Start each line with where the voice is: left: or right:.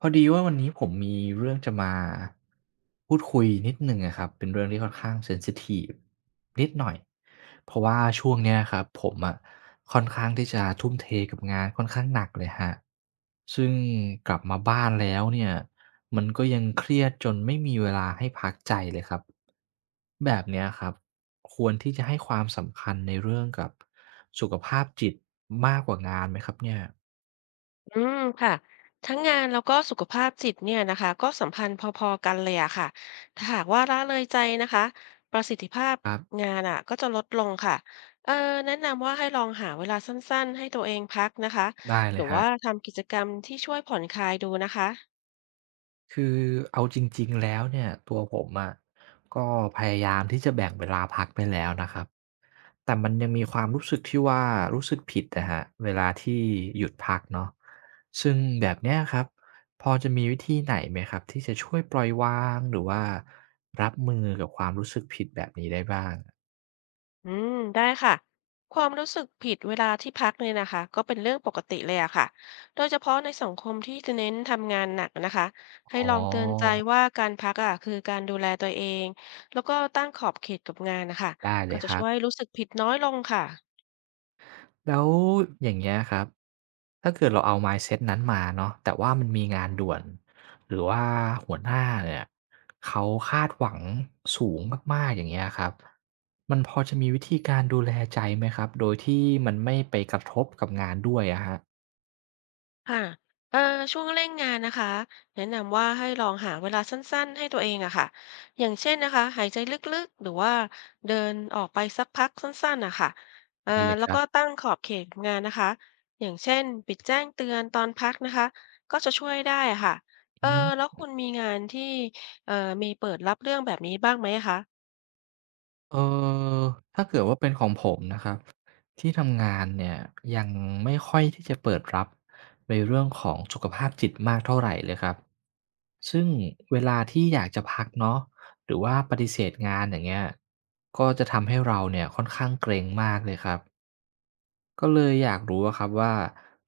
right: พอดีว่าวันนี้ผมมีเรื่องจะมาพูดคุยนิดหนึ่งอะครับเป็นเรื่องที่ค่อนข้างเซนซิทีฟนิดหน่อยเพราะว่าช่วงเนี้ยครับผมอะค่อนข้างที่จะทุ่มเทกับงานค่อนข้างหนักเลยครับซึ่งกลับมาบ้านแล้วเนี่ยมันก็ยังเครียดจนไม่มีเวลาให้พักใจเลยครับแบบเนี้ยครับควรที่จะให้ความสำคัญในเรื่องกับสุขภาพจิตมากกว่างานไหมครับเนี่ย
left: อืมค่ะทั้งงานแล้วก็สุขภาพจิตเนี่ยนะคะก็สัมพันธ์พอๆกันเลยอะค่ะถ้าหากว่าละเลยใจนะคะประสิทธิภาพ
right: ครับ
left: งานอะก็จะลดลงค่ะเออแนะนำว่าให้ลองหาเวลาสั้นๆให้ตัวเองพักนะคะ
right: ได้เล
left: หรื
right: ย
left: อ
right: ครั
left: ว่า
right: บ
left: ทำกิจกรรมที่ช่วยผ่อนคลายดูนะคะ
right: คือเอาจริงๆแล้วเนี่ยตัวผมอะก็พยายามที่จะแบ่งเวลาพักไปแล้วนะครับแต่มันยังมีความรู้สึกที่ว่ารู้สึกผิดนะฮะเวลาที่หยุดพักเนาะซึ่งแบบเนี้ยครับพอจะมีวิธีไหนไหมครับที่จะช่วยปล่อยวางหรือว่ารับมือกับความรู้สึกผิดแบบนี้ได้บ้าง
left: อืมได้ค่ะความรู้สึกผิดเวลาที่พักเนี่ยนะคะก็เป็นเรื่องปกติเลยอะค่ะโดยเฉพาะในสังคมที่จะเน้นทำงานหนักนะคะให้
right: อ๋
left: ล
right: อ
left: องเตือนใจว่าการพักอะคือการดูแลตัวเองแล้วก็ตั้งขอบเขตกับงานนะคะ
right: ได้เล
left: ก็
right: ยค
left: จะ
right: รั
left: ช่
right: บ
left: วยรู้สึกผิดน้อยลงค่ะ
right: แล้วอย่างเงี้ยครับถ้าเกิดเราเอา mindset นั้นมาเนาะแต่ว่ามันมีงานด่วนหรือว่าหัวหน้าเนี่ยเขาคาดหวังสูงมากๆอย่างเงี้ยครับมันพอจะมีวิธีการดูแลใจไหมครับโดยที่มันไม่ไปกระทบกับงานด้วยอะครับ
left: ค่ะเอ่อช่วงเร่งงานนะคะแนะนำว่าให้ลองหาเวลาสั้นๆให้ตัวเองอะค่ะอย่างเช่นนะคะหายใจลึกๆ หรือว่าเดินออกไปสักพักสั้นๆอะค่ะเอ่อ
right: ได้เลย
left: แล้
right: ค
left: ว
right: รั
left: ก็
right: บ
left: ตั้งขอบเขตงานนะคะอย่างเช่น ปิดแจ้งเตือนตอนพักนะคะก็จะช่วยได้อะค่ะเอ
right: อื
left: อแล้
right: ม
left: วคุณมีงานที่เอ่อมีเปิดรับเรื่องแบบนี้บ้างไหมคะ
right: เออถ้าเกิดว่าเป็นของผมนะครับที่ทำงานเนี่ยยังไม่ค่อยที่จะเปิดรับในเรื่องของสุขภาพจิตมากเท่าไหรเลยครับซึ่งเวลาที่อยากจะพักเนาะหรือว่าปฏิเสธงานอย่างเงี้ยก็จะทำให้เราเนี่ยค่อนข้างเกรงมากเลยครับก็เลยอยากรู้อะครับว่า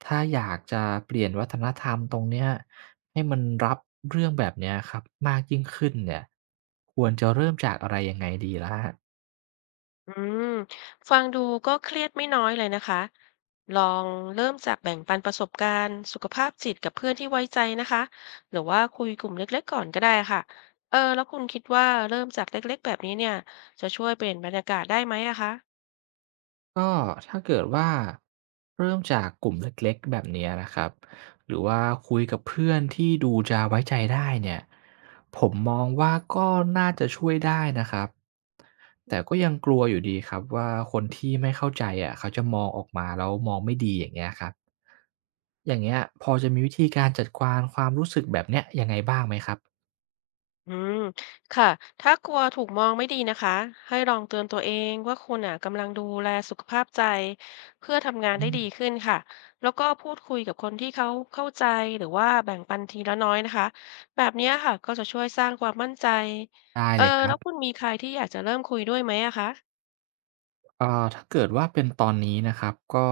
right: ถ้าอยากจะเปลี่ยนวัฒนธรรมตรงเนี้ยให้มันรับเรื่องแบบเนี้ยครับมากยิ่งขึ้นเนี่ยควรจะเริ่มจากอะไรยังไงดีล่ะ
left: อืมฟังดูก็เครียดไม่น้อยเลยนะคะ ลองเริ่มจากแบ่งปันประสบการณ์สุขภาพจิตกับเพื่อนที่ไว้ใจนะคะ หรือว่าคุยกลุ่มเล็กๆก่อนก็ได้ค่ะ เออ แล้วคุณคิดว่าเริ่มจากเล็กๆแบบนี้เนี่ยจะช่วยเปลี่ยนบรรยากาศได้ไหมอะคะ
right: ก็ถ้าเกิดว่าเริ่มจากกลุ่มเล็กๆแบบเนี้ยนะครับหรือว่าคุยกับเพื่อนที่ดูจะไว้ใจได้เนี่ยผมมองว่าก็น่าจะช่วยได้นะครับแต่ก็ยังกลัวอยู่ดีครับว่าคนที่ไม่เข้าใจอ่ะเขาจะมองออกมาแล้วมองไม่ดีอย่างเงี้ยครับอย่างเงี้ยพอจะมีวิธีการจัดการความรู้สึกแบบเนี้ยยังไงบ้างไหมครับ
left: อืมค่ะถ้ากลัวถูกมองไม่ดีนะคะให้ลองเตือนตัวเองว่าคุณอ่ะกำลังดูแลสุขภาพใจเพื่อทำงาน
right: อื
left: ได้ดี
right: ม
left: ขึ้นค่ะแล้วก็พูดคุยกับคนที่เขาเข้าใจหรือว่าแบ่งปันทีละน้อยนะคะแบบเนี้ยค่ะก็จะช่วยสร้างความมั่นใจ
right: ได้
left: เอ
right: เล
left: อ
right: ยครั
left: แล้
right: บ
left: วคุณมีใครที่อยากจะเริ่มคุยด้วยไหมอะคะ
right: อ่าถ้าเกิดว่าเป็นตอนนี้นะครับก็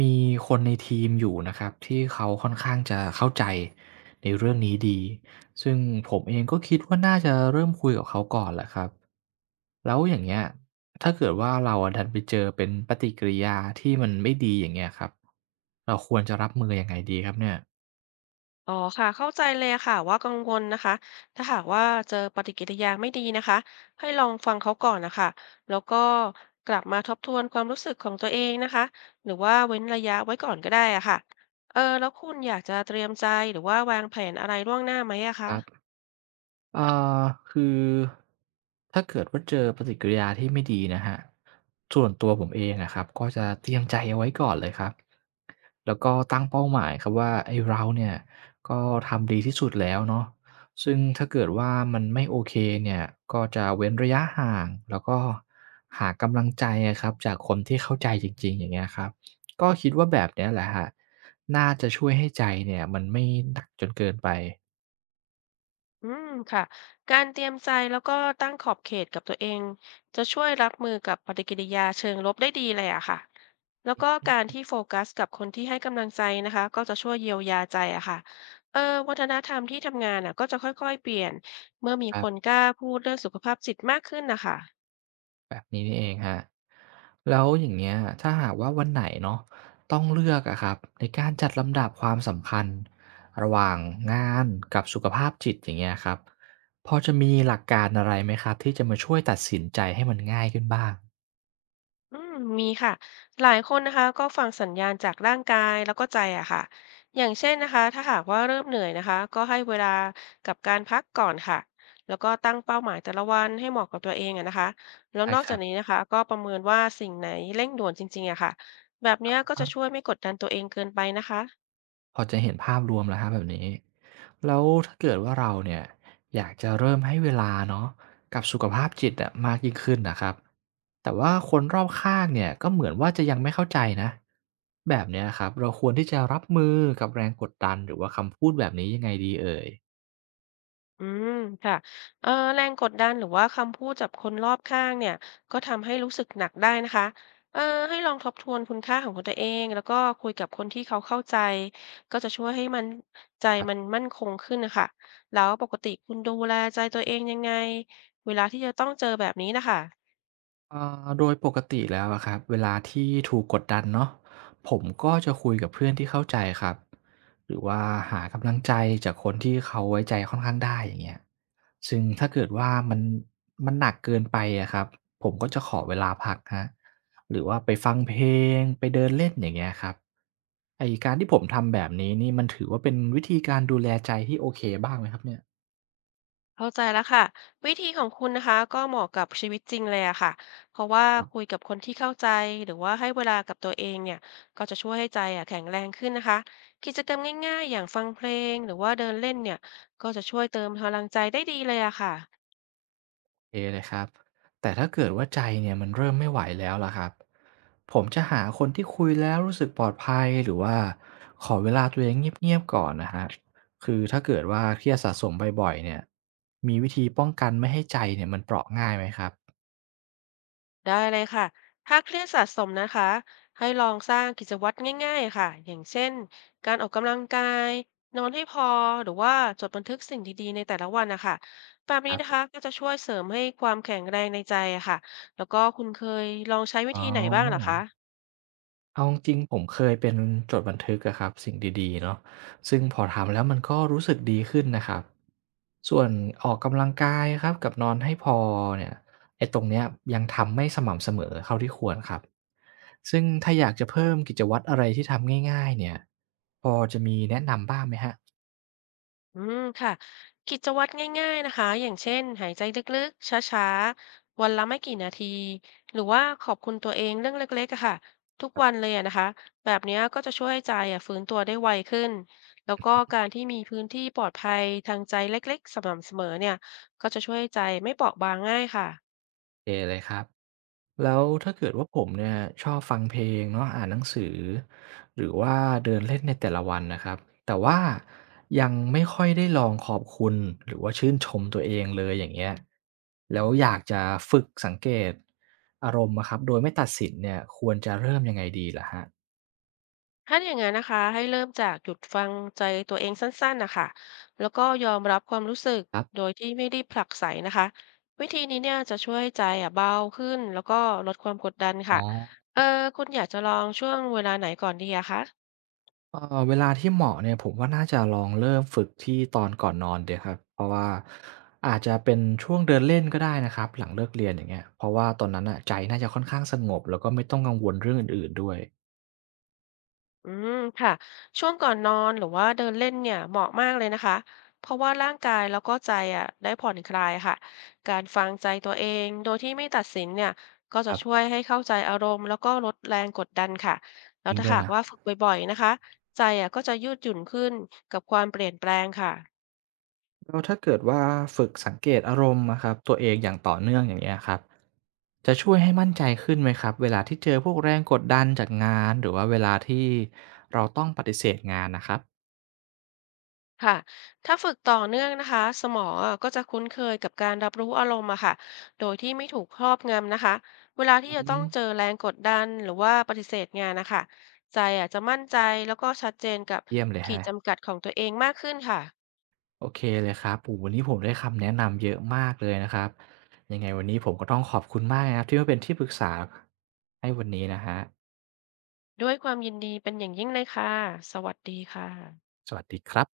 right: มีคนในทีมอยู่นะครับที่เขาค่อนข้างจะเข้าใจในเรื่องนี้ดีซึ่งผมเองก็คิดว่าน่าจะเริ่มคุยกับเขาก่อนแหละครับแล้วอย่างเงี้ยถ้าเกิดว่าเราอะดันไปเจอเป็นปฏิกิริยาที่มันไม่ดีอย่างเงี้ยครับเราควรจะรับมือยังไงดีครับเนี่
left: อ๋อค่ะเข้าใจเลยค่ะว่ากังวลนะคะถ้าหากว่าเจอปฏิกิริยาไม่ดีนะคะให้ลองฟังเขาก่อนนะคะแล้วก็กลับมาทบทวนความรู้สึกของตัวเองนะคะหรือว่าเว้นระยะไว้ก่อนก็ได้อะค่ะเออแล้วคุณอยากจะเตรียมใจหรือว่าวางแผนอะไรล่วงหน้าไหมอะคะ
right: ย อ่าคือถ้าเกิดว่าเจอปฏิกิริยาที่ไม่ดีนะครับส่วนตัวผมเองนะครับก็จะเตรียมใจเอาไว้ก่อนเลยครับแล้วก็ตั้งเป้าหมายครับว่าไอ้เราเนี่ยก็ทำดีที่สุดแล้วเนาะซึ่งถ้าเกิดว่ามันไม่โอเคเนี่ยก็จะเว้นระยะห่างแล้วก็หากำลังใจอะครับจากคนที่เข้าใจจริงๆอย่างเงี้ยครับก็คิดว่าแบบเนี้ยแหละฮะน่าจะช่วยให้ใจเนี่ยมันไม่หนักจนเกินไป
left: อืมค่ะการเตรียมใจแล้วก็ตั้งขอบเขตกับตัวเองจะช่วยรับมือกับปฏิกิริยาเชิงลบได้ดีเลยอะค่ะแล้วก็การที่โฟกัสกับคนที่ให้กำลังใจนะคะก็จะช่วยเยียวยาใจอะค่ะเออวัฒนธรรมที่ทำงานอะก็จะค่อยๆเปลี่ยนเมื่อมี
right: ครั
left: คน
right: บ
left: กล้าพูดเรื่องสุขภาพจิตมากขึ้นนะคะ
right: แล้วอย่างเงี้ยถ้าหากว่าวันไหนเนาะต้องเลือกอะครับในการจัดลำดับความสำคัญระหว่างงานกับสุขภาพจิตอย่างเงี้ยครับพอจะมีหลักการอะไรไหมครับที่จะมาช่วยตัดสินใจให้มันง่ายขึ้นบ้าง
left: อืมมีค่ะหลายคนนะคะก็ฟังสัญญาณจากร่างกายแล้วก็ใจอะค่ะอย่างเช่นนะคะถ้าหากว่าเริ่มเหนื่อยนะคะก็ให้เวลากับการพักก่อนค่ะแล้วก็ตั้งเป้าหมายแต่ละวันให้เหมาะกับตัวเองอะนะคะแล้ว
right: ได้
left: นอก
right: ค
left: จา
right: รั
left: ก
right: บ
left: นี้นะคะก็ประเมินว่าสิ่งไหนเร่งด่วนจริงๆอะค่ะแบบเนี้ยก็จะช่วยไม่กดดันตัวเองเกินไปนะคะ
right: พอจะเห็นภาพรวมแล้วครับแบบนี้แล้วถ้าเกิดว่าเราเนี่ยอยากจะเริ่มให้เวลาเนาะกับสุขภาพจิตอะมากยิ่งขึ้นนะครับแต่ว่าคนรอบข้างเนี่ยก็เหมือนว่าจะยังไม่เข้าใจนะแบบเนี้ยครับเราควรที่จะรับมือกับแรงกดดันหรือว่าคำพูดแบบนี้ยังไงดีเอ่ย
left: อืมค่ะแรงกดดันหรือว่าคำพูดจากคนรอบข้างเนี่ยก็ทำให้รู้สึกหนักได้นะคะเอ่อให้ลองทบทวนคุณค่าของตัวเองแล้วก็คุยกับคนที่เขาเข้าใจก็จะช่วยให้มันใจมันมั่นคงขึ้นนะคะแล้วปกติคุณดูแลใจตัวเองยังไงเวลาที่จะต้องเจอแบบนี้นะคะ
right: โดยปกติแล้วอะครับเวลาที่ถูกกดดันเนาะผมก็จะคุยกับเพื่อนที่เข้าใจครับหรือว่าหากำลังใจจากคนที่เขาไว้ใจค่อนข้างได้อย่างเงี้ยซึ่งถ้าเกิดว่ามันหนักเกินไปอะครับผมก็จะขอเวลาพักฮะหรือว่าไปฟังเพลงไปเดินเล่นอย่างเงี้ยครับไอการที่ผมทำแบบนี้นี่มันถือว่าเป็นวิธีการดูแลใจที่โอเคบ้างไหมครับเนี่ย
left: เข้าใจแล้วค่ะวิธีของคุณนะคะก็เหมาะกับชีวิตจริงเลยอะค่ะเพราะว่าคุยกับคนที่เข้าใจหรือว่าให้เวลากับตัวเองเนี่ยก็จะช่วยให้ใจอะแข็งแรงขึ้นนะคะกิจกรรมง่ายๆอย่างฟังเพลงหรือว่าเดินเล่นเนี่ยก็จะช่วยเติมพลังใจได้ดีเลยอะค่ะ
right: เคเลยครับแต่ถ้าเกิดว่าใจเนี่ยมันเริ่มไม่ไหวแล้วล่ะครับผมจะหาคนที่คุยแล้วรู้สึกปลอดภัยหรือว่าขอเวลาตัวเองเงียบๆก่อนนะครับคือถ้าเกิดว่าเครียดสะสมบ่อยๆเนี่ยมีวิธีป้องกันไม่ให้ใจเนี่ยมันเปราะง่ายไหมครับ
left: ได้เลยค่ะ ถ้าเครียดสะสมนะคะ ให้ลองสร้างกิจวัตรง่ายๆค่ะอย่างเช่น การออกกำลังกาย นอนให้พอ หรือว่าจดบันทึกสิ่งดีๆในแต่ละวันนะคะแบบ
right: ค
left: นี้
right: รั
left: นะ
right: บ
left: คะก็จะช่วยเสริมให้ความแข็งแรงในใจอะค่ะแล้วก็คุณเคยลองใช้วิ
right: อ๋อ
left: ธีไหนบ้างเหรอคะ
right: เอาจริงๆผมเคยเป็นจดบันทึกอะครับสิ่งดีๆเนาะซึ่งพอทำแล้วมันก็รู้สึกดีขึ้นนะครับส่วนออกกำลังกายครับกับนอนให้พอเนี่ยไอ้ตรงเนี้ยยังทำไม่สม่ำเสมอเท่าที่ควรครับซึ่งถ้าอยากจะเพิ่มกิจวัตรอะไรที่ทำง่ายๆเนี่ยพอจะมีแนะนำบ้างไหมฮะ
left: อืมค่ะกิจวัตรง่ายๆนะคะอย่างเช่นหายใจลึกๆช้าๆวันละไม่กี่นาทีหรือว่าขอบคุณตัวเองเรื่องเล็กๆอะค่ะทุกวันเลยอะนะคะแบบเนี้ยก็จะช่วยให้ใจอะฟื้นตัวได้ไวขึ้นแล้วก็การที่มีพื้นที่ปลอดภัยทางใจเล็กๆสม่ำเสมอเนี่ยก็จะช่วยให้ใจไม่เปราะบางง่ายค่ะ
right: โเอเลยครับ แล้วถ้าเกิดว่าผมเนี่ยชอบฟังเพลงเนาะอ่านหนังสือหรือว่าเดินเล่นในแต่ละวันนะครับแต่ว่ายังไม่ค่อยได้ลองขอบคุณหรือว่าชื่นชมตัวเองเลยอย่างเงี้ยแล้วอยากจะฝึกสังเกตอารมณ์นะครับโดยไม่ตัดสินเนี่ยควรจะเริ่มยังไงดีล่ะฮะ
left: ถ้าอย่างนั้นนะคะให้เริ่มจากหยุดฟังใจตัวเองสั้นๆนะคะแล้วก็ยอมรับความรู้สึก
right: ครั
left: โด
right: บ
left: ยที่ไม่รีบผลักไสนะคะวิธีนี้เนี่ยจะช่วยใจอ่ะเบาขึ้นแล้วก็ลดความกดดัน
right: อ๋อ
left: ค่ะเออคุณอยากจะลองช่วงเวลาไหนก่อนดีอะคะ
right: เวลาที่เหมาะเนี่ยผมว่าน่าจะลองเริ่มฝึกที่ตอนก่อนนอนเดียวครับเพราะว่าอาจจะเป็นช่วงเดินเล่นก็ได้นะครับหลังเลิกเรียนอย่างเงี้ยเพราะว่าตอนนั้นอ่ะใจน่าจะค่อนข้างสงบแล้วก็ไม่ต้องกังวลเรื่องอื่นๆด้วย
left: อืมค่ะช่วงก่อนนอนหรือว่าเดินเล่นเนี่ยเหมาะมากเลยนะคะเพราะว่าร่างกายแล้วก็ใจอ่ะได้ผ่อนคลายค่ะการฟังใจตัวเองโดยที่ไม่ตัดสินเนี่ยก็
right: ค
left: จะ
right: รั
left: ช่ว
right: บ
left: ยให้เข้าใจอารมณ์แล้วก็ลดแรงกดดันค่ะแล้
right: จ
left: ว
right: ริง
left: ถ้า
right: ด้วย
left: หาก
right: นะ
left: ว่าฝึกบ่อยๆนะคะใจอ่ะก็จะยืดหยุ่นขึ้นกับความเปลี่ยนแปลงค่ะ
right: แล้วถ้าเกิดว่าฝึกสังเกตอารมณ์นะครับตัวเองอย่างต่อเนื่องอย่างเงี้ยครับจะช่วยให้มั่นใจขึ้นไหมครับเวลาที่เจอพวกแรงกดดันจากงานหรือว่าเวลาที่เราต้องปฏิเสธงานนะครับ
left: ค่ะถ้าฝึกต่อเนื่องนะคะสมองอะก็จะคุ้นเคยกับการรับรู้อารมณ์อะค่ะ โดยที่ไม่ถูกครอบงำนะคะ เวลา
right: อื
left: ที่จะต้องเจอ
right: ม
left: แรงกดดันหรือว่าปฏิเสธงานนะคะ ใจอะจะมั่นใจแล้วก็ชัดเจนกับ
right: เยี่ยมเลย
left: ขี
right: ฮะ
left: ดจำกัดของตัวเองมากขึ้นค่ะ
right: โอเคเลยครับโอ้โฮวันนี้ผมได้คำแนะนำเยอะมากเลยนะครับยังไงวันนี้ผมก็ต้องขอบคุณมากนะครับที่มาเป็นที่ปรึกษาให้วันนี้นะครับ
left: ด้วยความยินดีเป็นอย่างยิ่งเลยค่ะ สวัสดีค่ะ
right: สวัสดีครับ